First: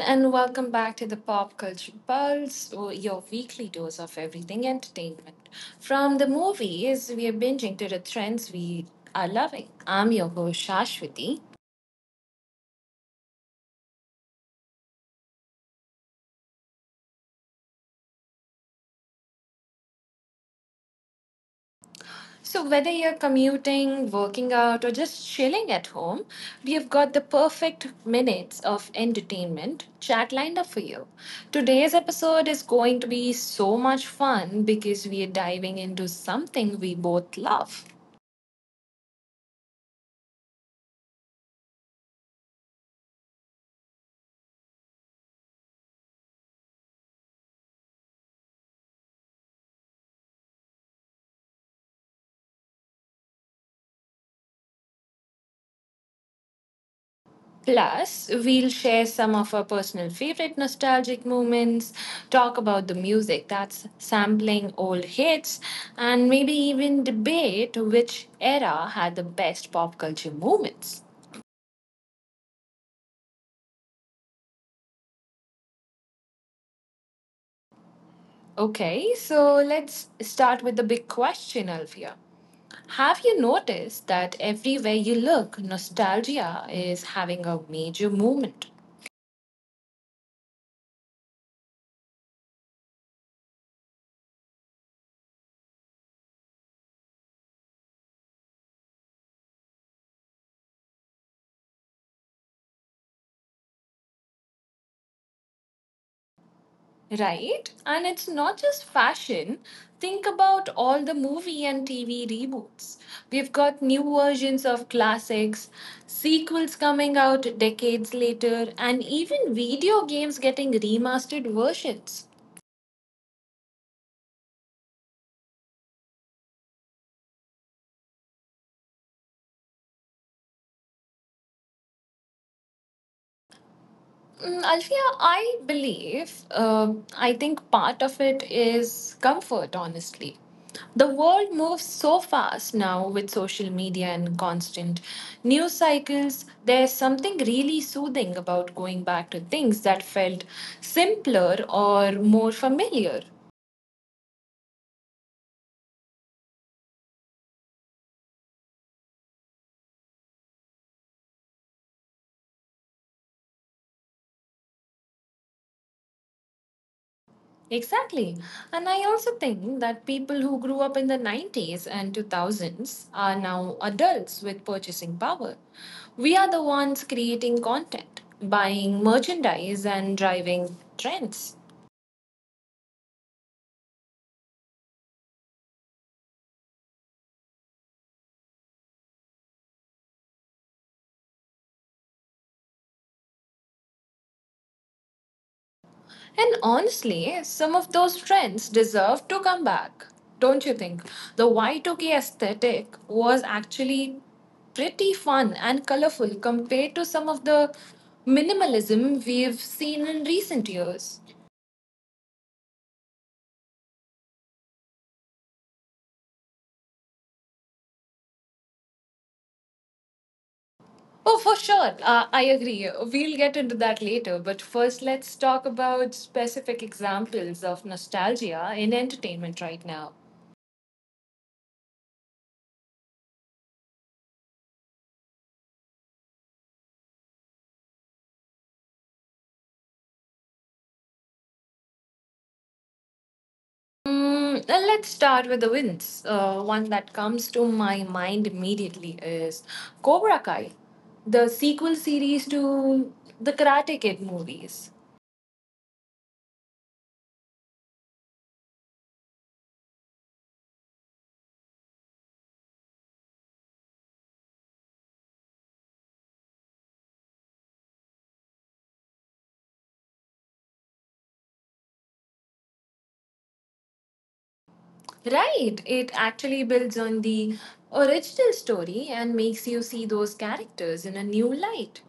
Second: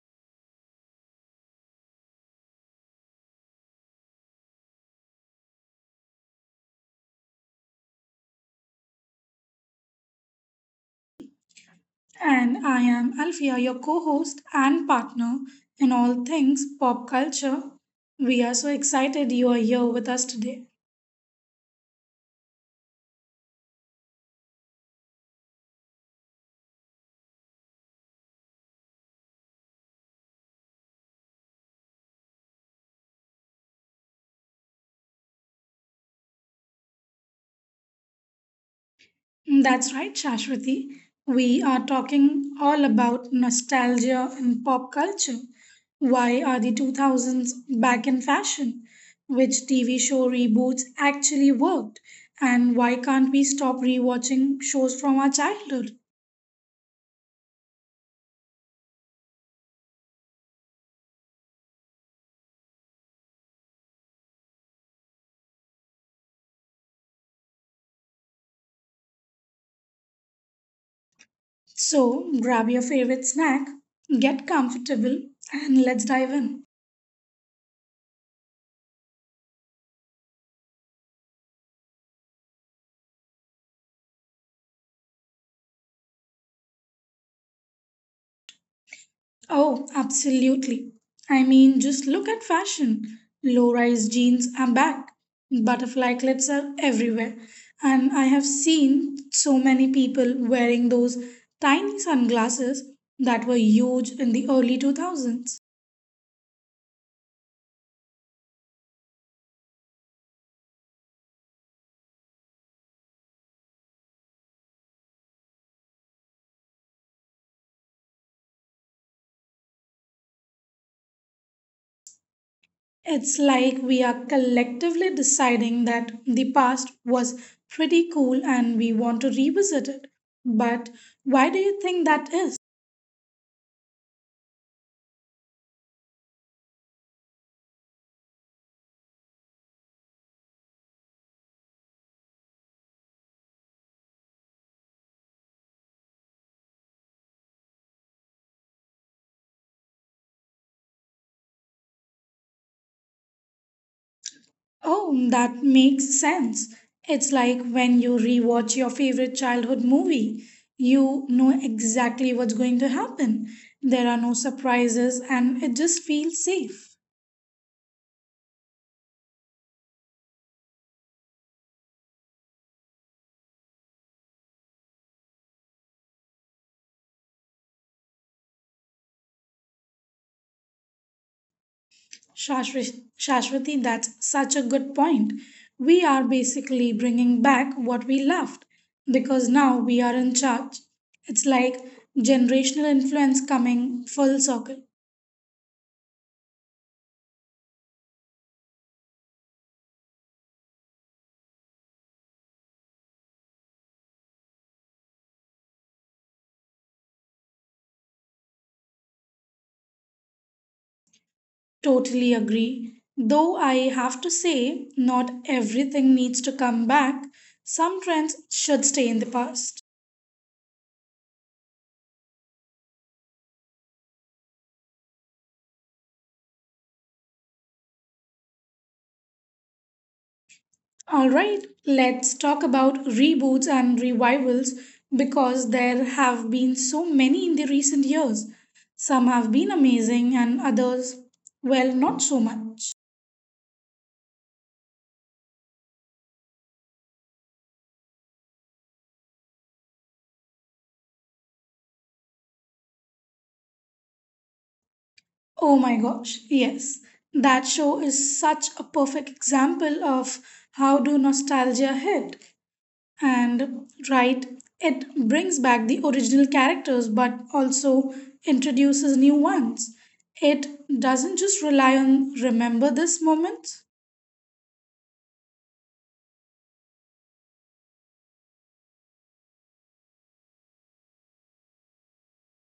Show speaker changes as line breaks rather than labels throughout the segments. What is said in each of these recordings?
and welcome back to the Pop Culture Pulse, your weekly dose of everything entertainment. From the movies we are binging to the trends we are loving. I'm your host Shashwati.
And I am Alfia, your co host and partner in all things pop culture. We are so excited you are here with us today.
So, whether you're commuting, working out, or just chilling at home, we have got the perfect minutes of entertainment chat lined up for you. Today's episode is going to be so much fun because we are diving into something we both love.
That's right, Shashwati. We are talking all about nostalgia and pop culture. Why are the 2000s back in fashion? Which TV show reboots actually worked? And why can't we stop rewatching shows from our childhood?
Plus, we'll share some of our personal favorite nostalgic moments, talk about the music that's sampling old hits, and maybe even debate which era had the best pop culture moments.
So, grab your favorite snack, get comfortable, and let's dive in.
Okay, so let's start with the big question, Alfia. Have you noticed that everywhere you look, nostalgia is having a major moment?
Oh, absolutely. I mean, just look at fashion. Low rise jeans are back, butterfly clips are everywhere, and I have seen so many people wearing those tiny sunglasses that were huge in the early 2000s.
Right? And it's not just fashion. Think about all the movie and TV reboots. We've got new versions of classics, sequels coming out decades later, and even video games getting remastered versions.
It's like we are collectively deciding that the past was pretty cool and we want to revisit it. But why do you think that is?
Mm, Alfia, I believe, I think part of it is comfort, honestly. The world moves so fast now with social media and constant news cycles. There's something really soothing about going back to things that felt simpler or more familiar.
Oh, that makes sense. It's like when you rewatch your favorite childhood movie, you know exactly what's going to happen. There are no surprises and it just feels safe.
Exactly. And I also think that people who grew up in the 90s and 2000s are now adults with purchasing power. We are the ones creating content, buying merchandise, and driving trends.
Shashwati, that's such a good point. We are basically bringing back what we left because now we are in charge. It's like generational influence coming full circle.
And honestly, some of those trends deserve to come back. Don't you think? The Y2K aesthetic was actually pretty fun and colorful compared to some of the minimalism we've seen in recent years.
Totally agree. Though I have to say, not everything needs to come back. Some trends should stay in the past.
Oh, for sure. I agree. We'll get into that later. But first, let's talk about specific examples of nostalgia in entertainment right now.
All right, let's talk about reboots and revivals because there have been so many in the recent years. Some have been amazing, and others, well, not so much.
Mm, let's start with the wins. One that comes to my mind immediately is Cobra Kai, the sequel series to the Karate Kid movies.
Oh my gosh, yes. That show is such a perfect example of how do nostalgia hit. And right, it brings back the original characters but also introduces new ones. It doesn't just rely on remember this moment.
Right. It actually builds on the original story and makes you see those characters in a new light.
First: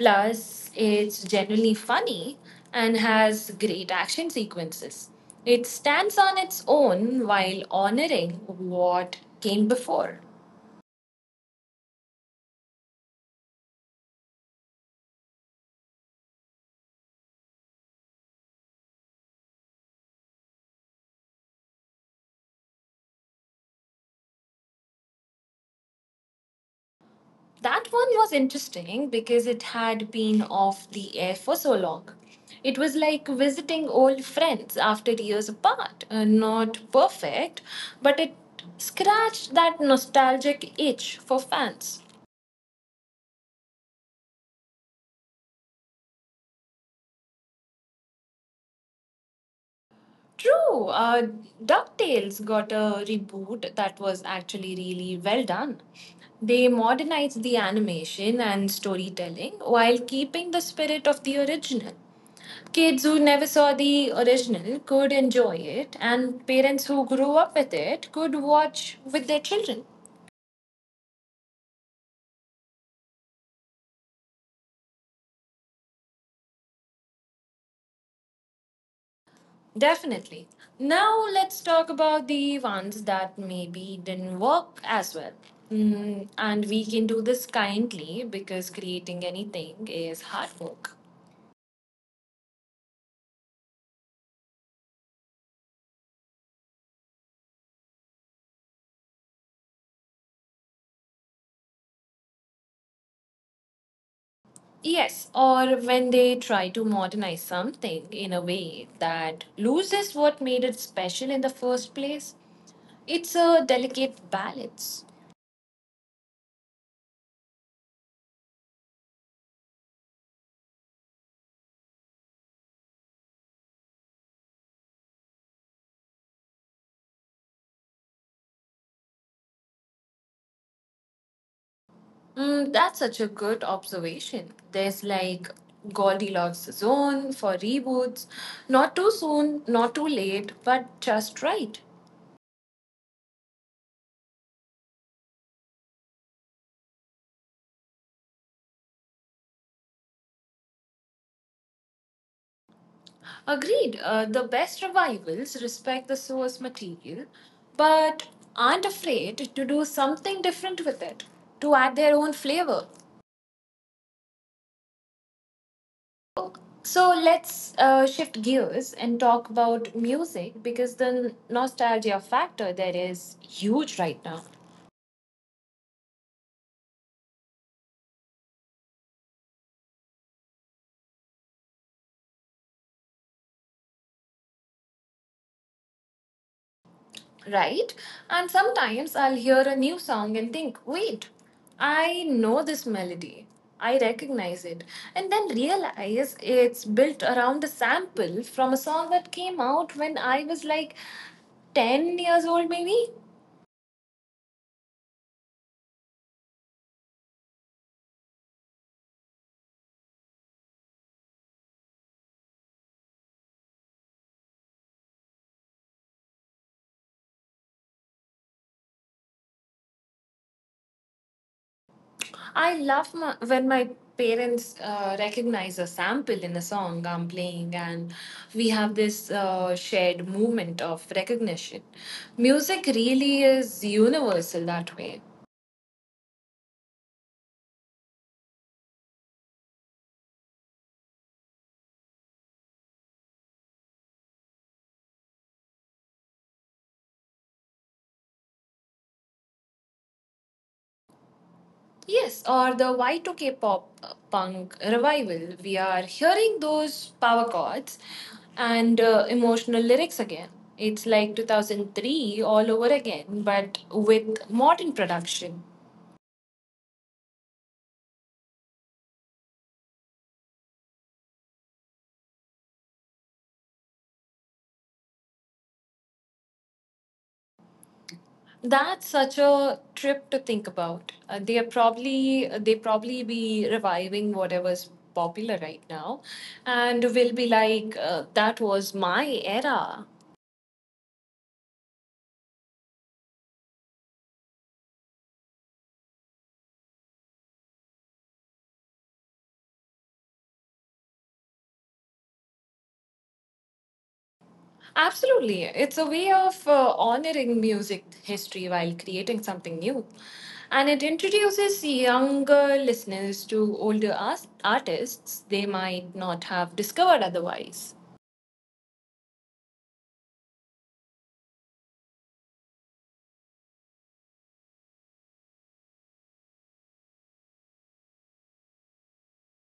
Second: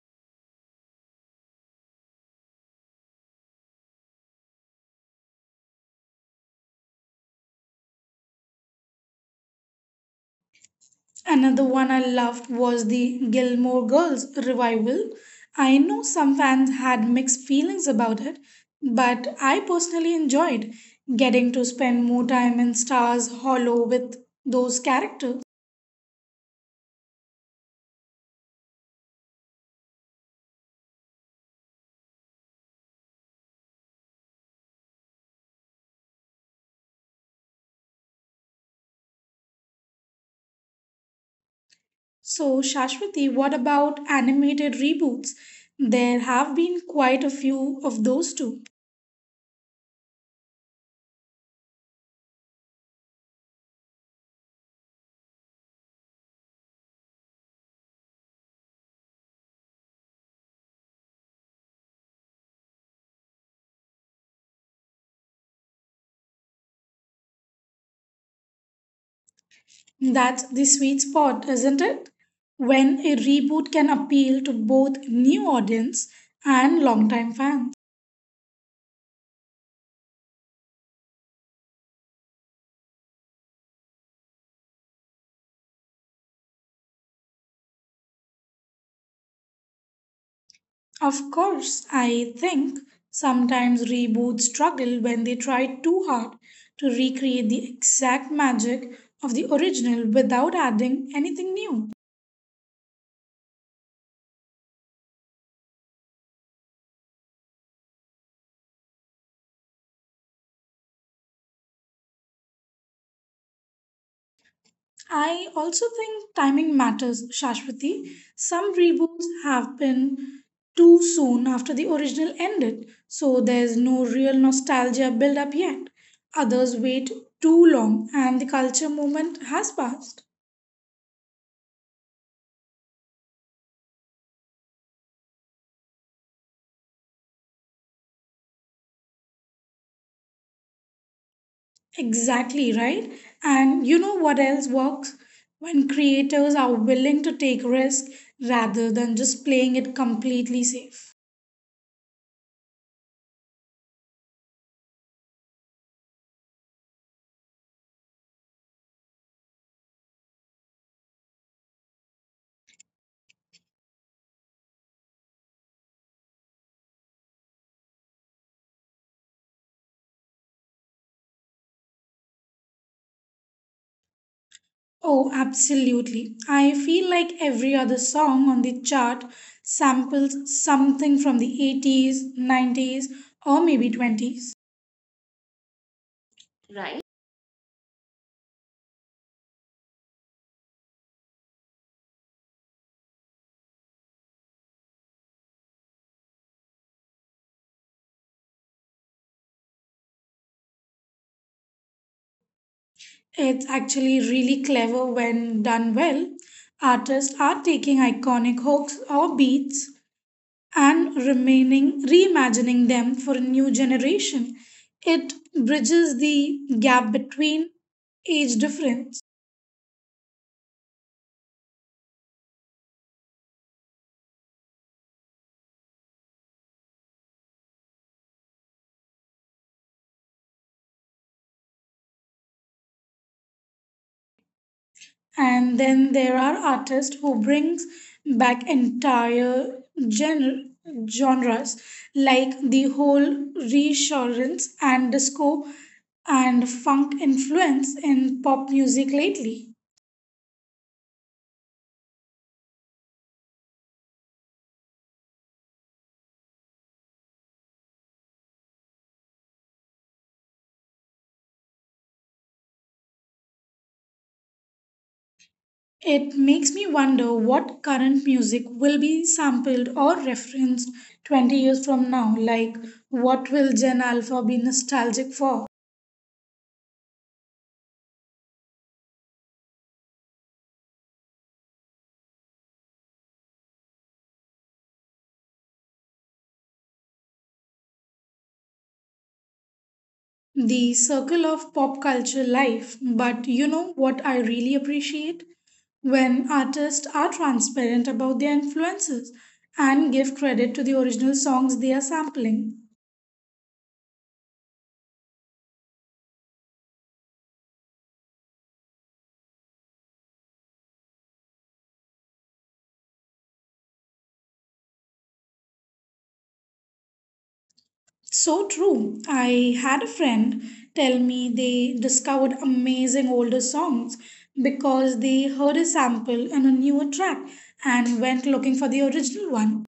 Plus, it's generally funny and has great action sequences. It stands on its own while honoring what came before.
Another one I loved was the Gilmore Girls revival. I know some fans had mixed feelings about it, but I personally enjoyed getting to spend more time in Stars Hollow with those characters.
That one was interesting because it had been off the air for so long. It was like visiting old friends after years apart. Not perfect, but it scratched that nostalgic itch for
So,
fans.
Shashwati, what about animated reboots? There have been quite a few of those too.
True. DuckTales got a reboot that was actually really well done. They modernized the animation and storytelling while keeping the spirit of the original. Kids who never saw the original could enjoy it, and parents who grew up with it could
That's
watch
the
with their
sweet
children.
spot, isn't it? When a reboot can appeal to both new audience and longtime fans.
Definitely. Now let's talk about the ones that maybe didn't work as well. Mm, and we can do this kindly because creating
Of
anything is
course,
hard
I
work.
think sometimes reboots struggle when they try too hard to recreate the exact magic of the original without adding anything new.
Yes, or when they try to modernize something in a way that loses what made it special in the first place, it's a delicate
I
balance.
also think timing matters, Shashwati. Some reboots have been too soon after the original ended, so there's no real nostalgia build up yet. Others wait too long and the culture moment has passed.
Mm, that's such a good observation. There's like Goldilocks zone for reboots. Not too soon, not too late, but just right.
Exactly, right? And you know what else works? When creators are willing to take risk rather than just playing it completely safe.
Agreed. The best revivals respect the source material, but aren't afraid to do something different with it, to add their own flavor. So let's shift gears and talk about music because the nostalgia factor there is huge right now.
Oh, absolutely. I feel like every other song on the chart samples something from the 80s, 90s, or maybe 20s. Right?
Right? And sometimes I'll hear a new song and think, wait, I know this melody. I recognize it. And then realize it's built around a sample from a song that came out when I was like 10 years old, maybe.
It's actually really clever when done well. Artists are taking iconic hooks or beats and remaining reimagining them for a new generation. It bridges the gap between age difference.
I love my, when my parents recognize a sample in a song I'm playing, and we have this shared moment of recognition. Music really is universal that way.
And then there are artists who brings back entire gen- genres, like the whole reassurance and disco and funk influence in pop music lately.
Yes, or the Y2K pop punk revival. We are hearing those power chords and emotional lyrics again. It's like 2003 all over again, but with modern production.
It makes me wonder what current music will be sampled or referenced 20 years from now. Like, what will gen alpha be nostalgic for?
That's such a trip to think about. They probably be reviving whatever's popular right now, and will be like that was my era.
The circle of pop culture life. But you know what I really appreciate? When artists are transparent about their influences and give credit to the original songs they are sampling.
Absolutely. It's a way of honoring music history while creating something new. And it introduces younger listeners to older artists they might not have discovered otherwise.
So true. I had a friend tell me they discovered amazing older songs because they heard a sample in a newer track and went looking for the original one.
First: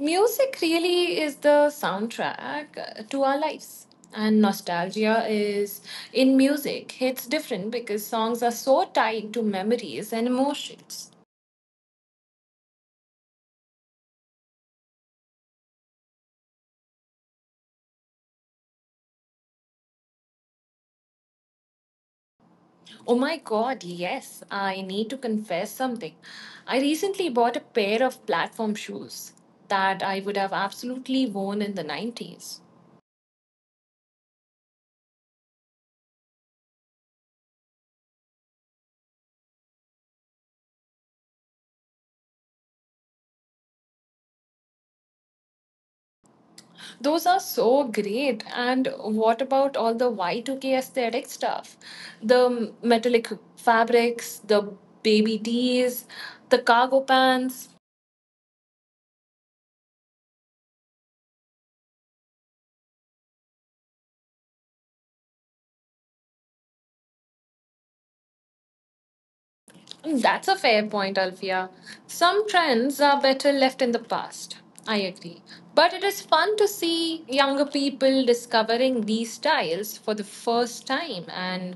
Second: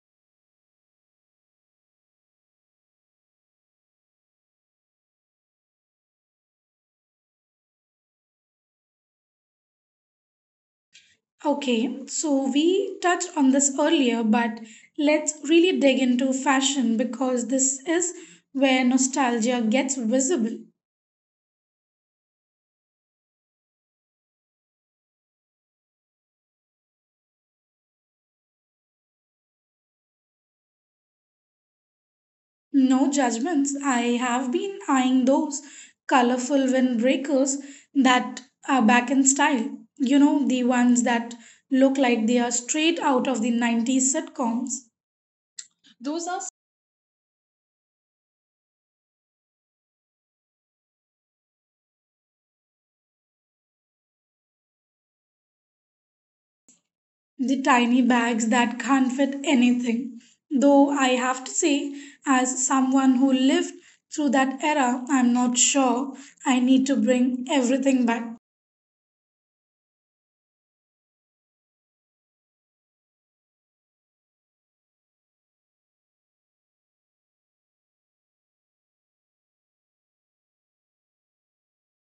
Music really is the soundtrack to our lives. And nostalgia is in music, hits different because songs are so tied to memories and emotions.
Okay, so we touched on this earlier, but let's really dig into fashion because this is where nostalgia gets visible.
Oh my god, yes. I need to confess something. I recently bought a pair of platform shoes that I would have absolutely worn in the 90s.
No judgments. I have been eyeing those colorful windbreakers that are back in style. You know, the ones that look like they are straight out of the 90s sitcoms. Those are
Those are so great. And what about all the Y2K aesthetic stuff? The metallic fabrics, the baby tees, the cargo
the
pants.
tiny bags that can't fit anything. Though I have to say, as someone who lived through that era, I'm not sure I need to bring everything back.
That's a fair point, Alfia. Some trends are better left in the past. I agree. But it is fun to see younger people discovering these styles for the first time and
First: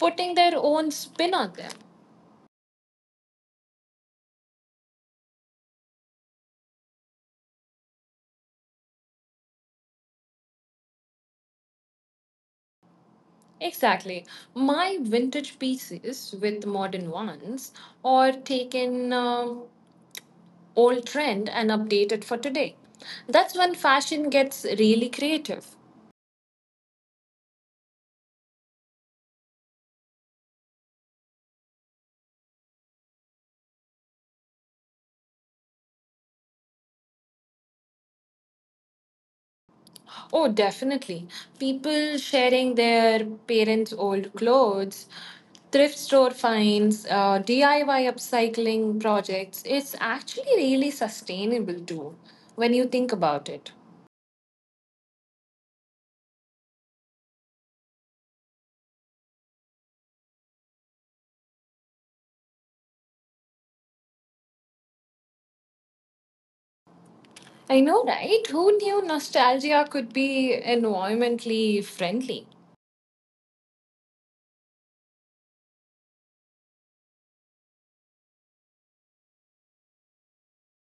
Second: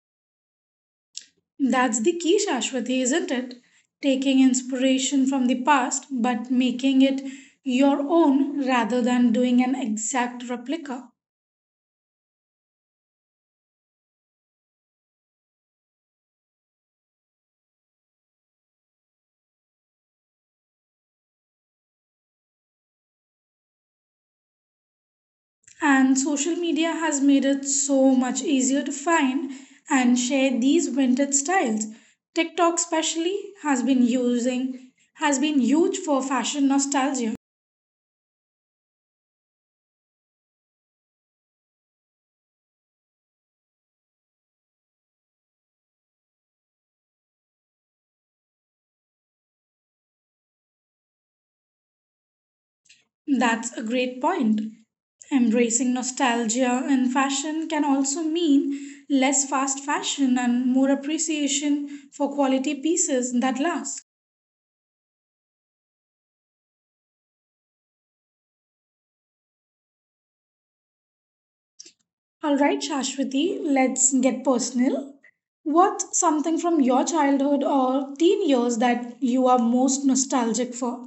putting their own spin on them.
That's the key, Shashwati, isn't it? Taking inspiration from the past but making it your own rather than doing an exact replica.
Exactly. My vintage pieces with modern ones, or taken old trend and updated for today. That's when fashion gets really
And
creative.
social media has made it so much easier to find and share these vintage styles. TikTok especially has been huge for fashion nostalgia.
Oh, definitely. People sharing their parents' old clothes, thrift store finds, DIY upcycling projects. It's actually really sustainable too, when you think
That's
about
a
it.
great point. Embracing nostalgia in fashion can also mean less fast fashion and more appreciation for quality pieces that last.
I know, right? Who knew nostalgia could be environmentally
All
friendly?
right, Shashwati, let's get personal. What's something from your childhood or teen years that you are most nostalgic for?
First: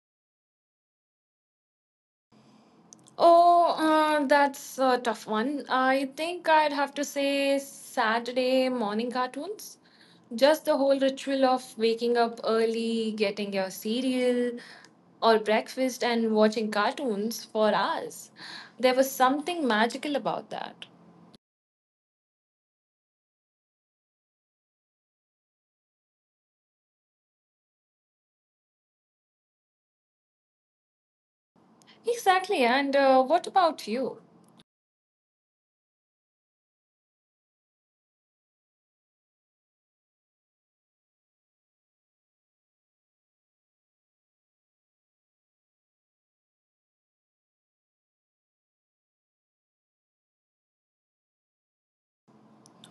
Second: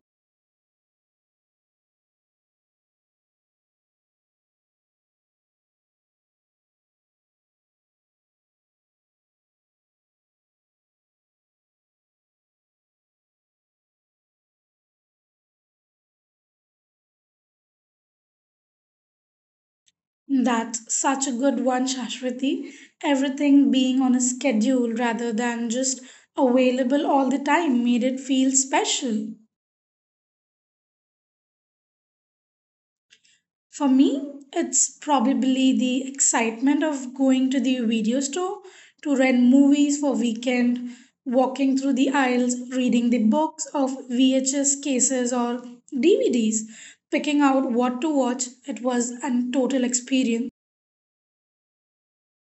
Oh, that's a tough one. I think I'd have to say Saturday morning cartoons. Just the whole ritual of waking up early, getting your cereal or breakfast, and watching cartoons for hours. There was something magical about that.
That's such a good one, Shashwati. Everything being on a schedule rather than just available all the time made it feel special.
Exactly. And what about
For
you?
me, it's probably the excitement of going to the video store to rent movies for weekend, walking through the aisles, reading the books of VHS cases or DVDs, picking out what to watch. It was a total experience.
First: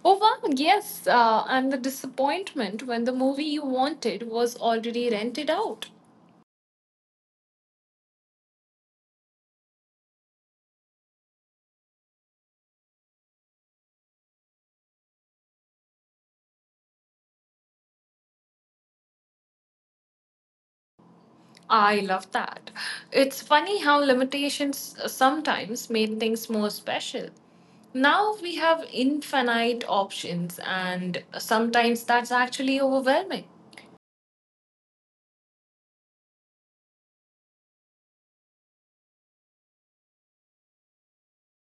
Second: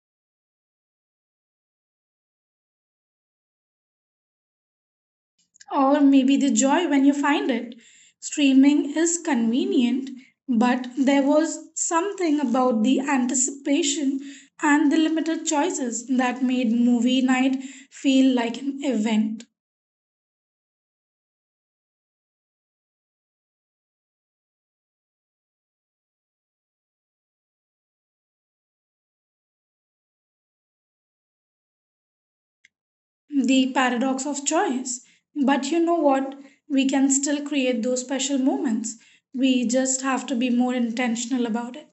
Oh, wow, yes. And the disappointment when the movie you wanted was already rented out.
Or maybe the joy when you find it. Streaming is convenient, but there was something about the anticipation and the limited choices that made movie night feel like an event.
I love that. It's funny how limitations sometimes made things more special. Now we have infinite options, and sometimes that's actually overwhelming.
The paradox of choice. But you know what? We can still create those special moments. We just have to be more intentional about it.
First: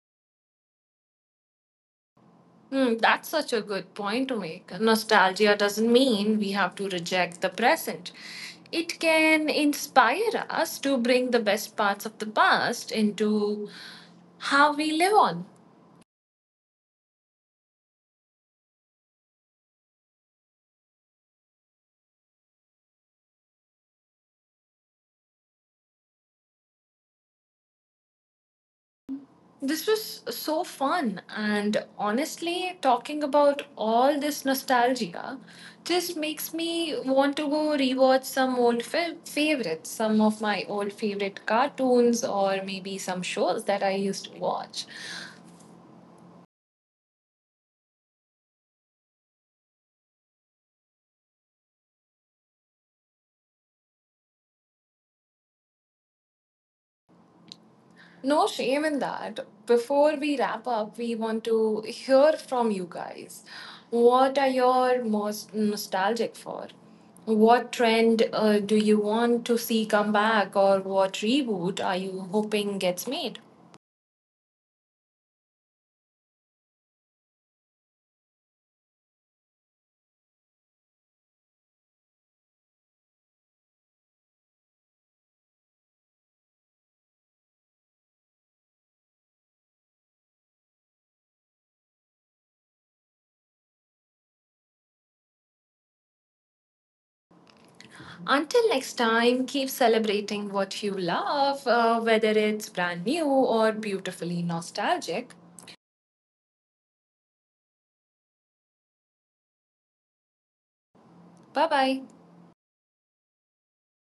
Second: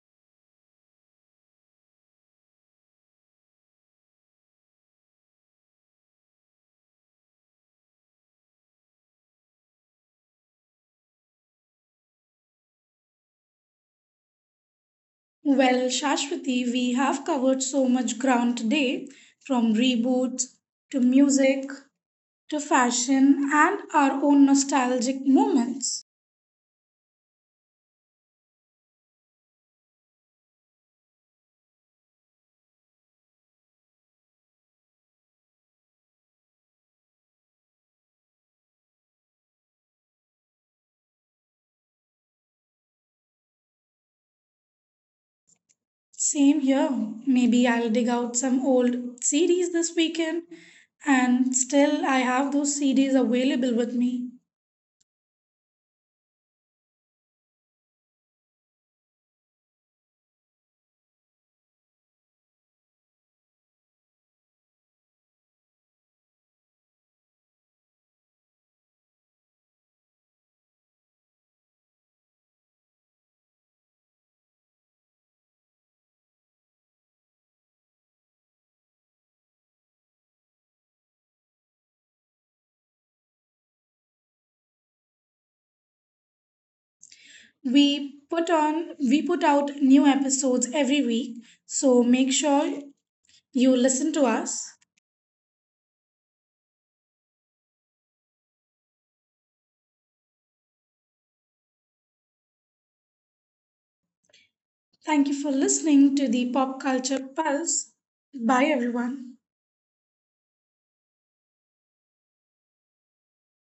Hmm, that's such a good point to make. Nostalgia doesn't mean we have to reject the present. It can inspire us to bring the best parts of the past into how we live on.
Well, Shashwati, we have covered so much ground today, from reboots to music to fashion and our own nostalgic moments.
This was so fun, and honestly, talking about all this nostalgia just makes me want to go rewatch some old fa- favorites, some of my old favorite cartoons, or maybe some shows that I used to watch.
Same here. Maybe I'll dig out some old CDs this weekend, and still I have those CDs available with me.
No shame in that. Before we wrap up, we want to hear from you guys. What are you most nostalgic for? What trend do you want to see come back, or what reboot are you hoping gets made?
We put out new episodes every week, so make sure you listen to us.
Until next time, keep celebrating what you love, whether it's brand new or beautifully nostalgic.
Thank you for listening to the Pop Culture Pulse. Bye everyone.
Bye bye.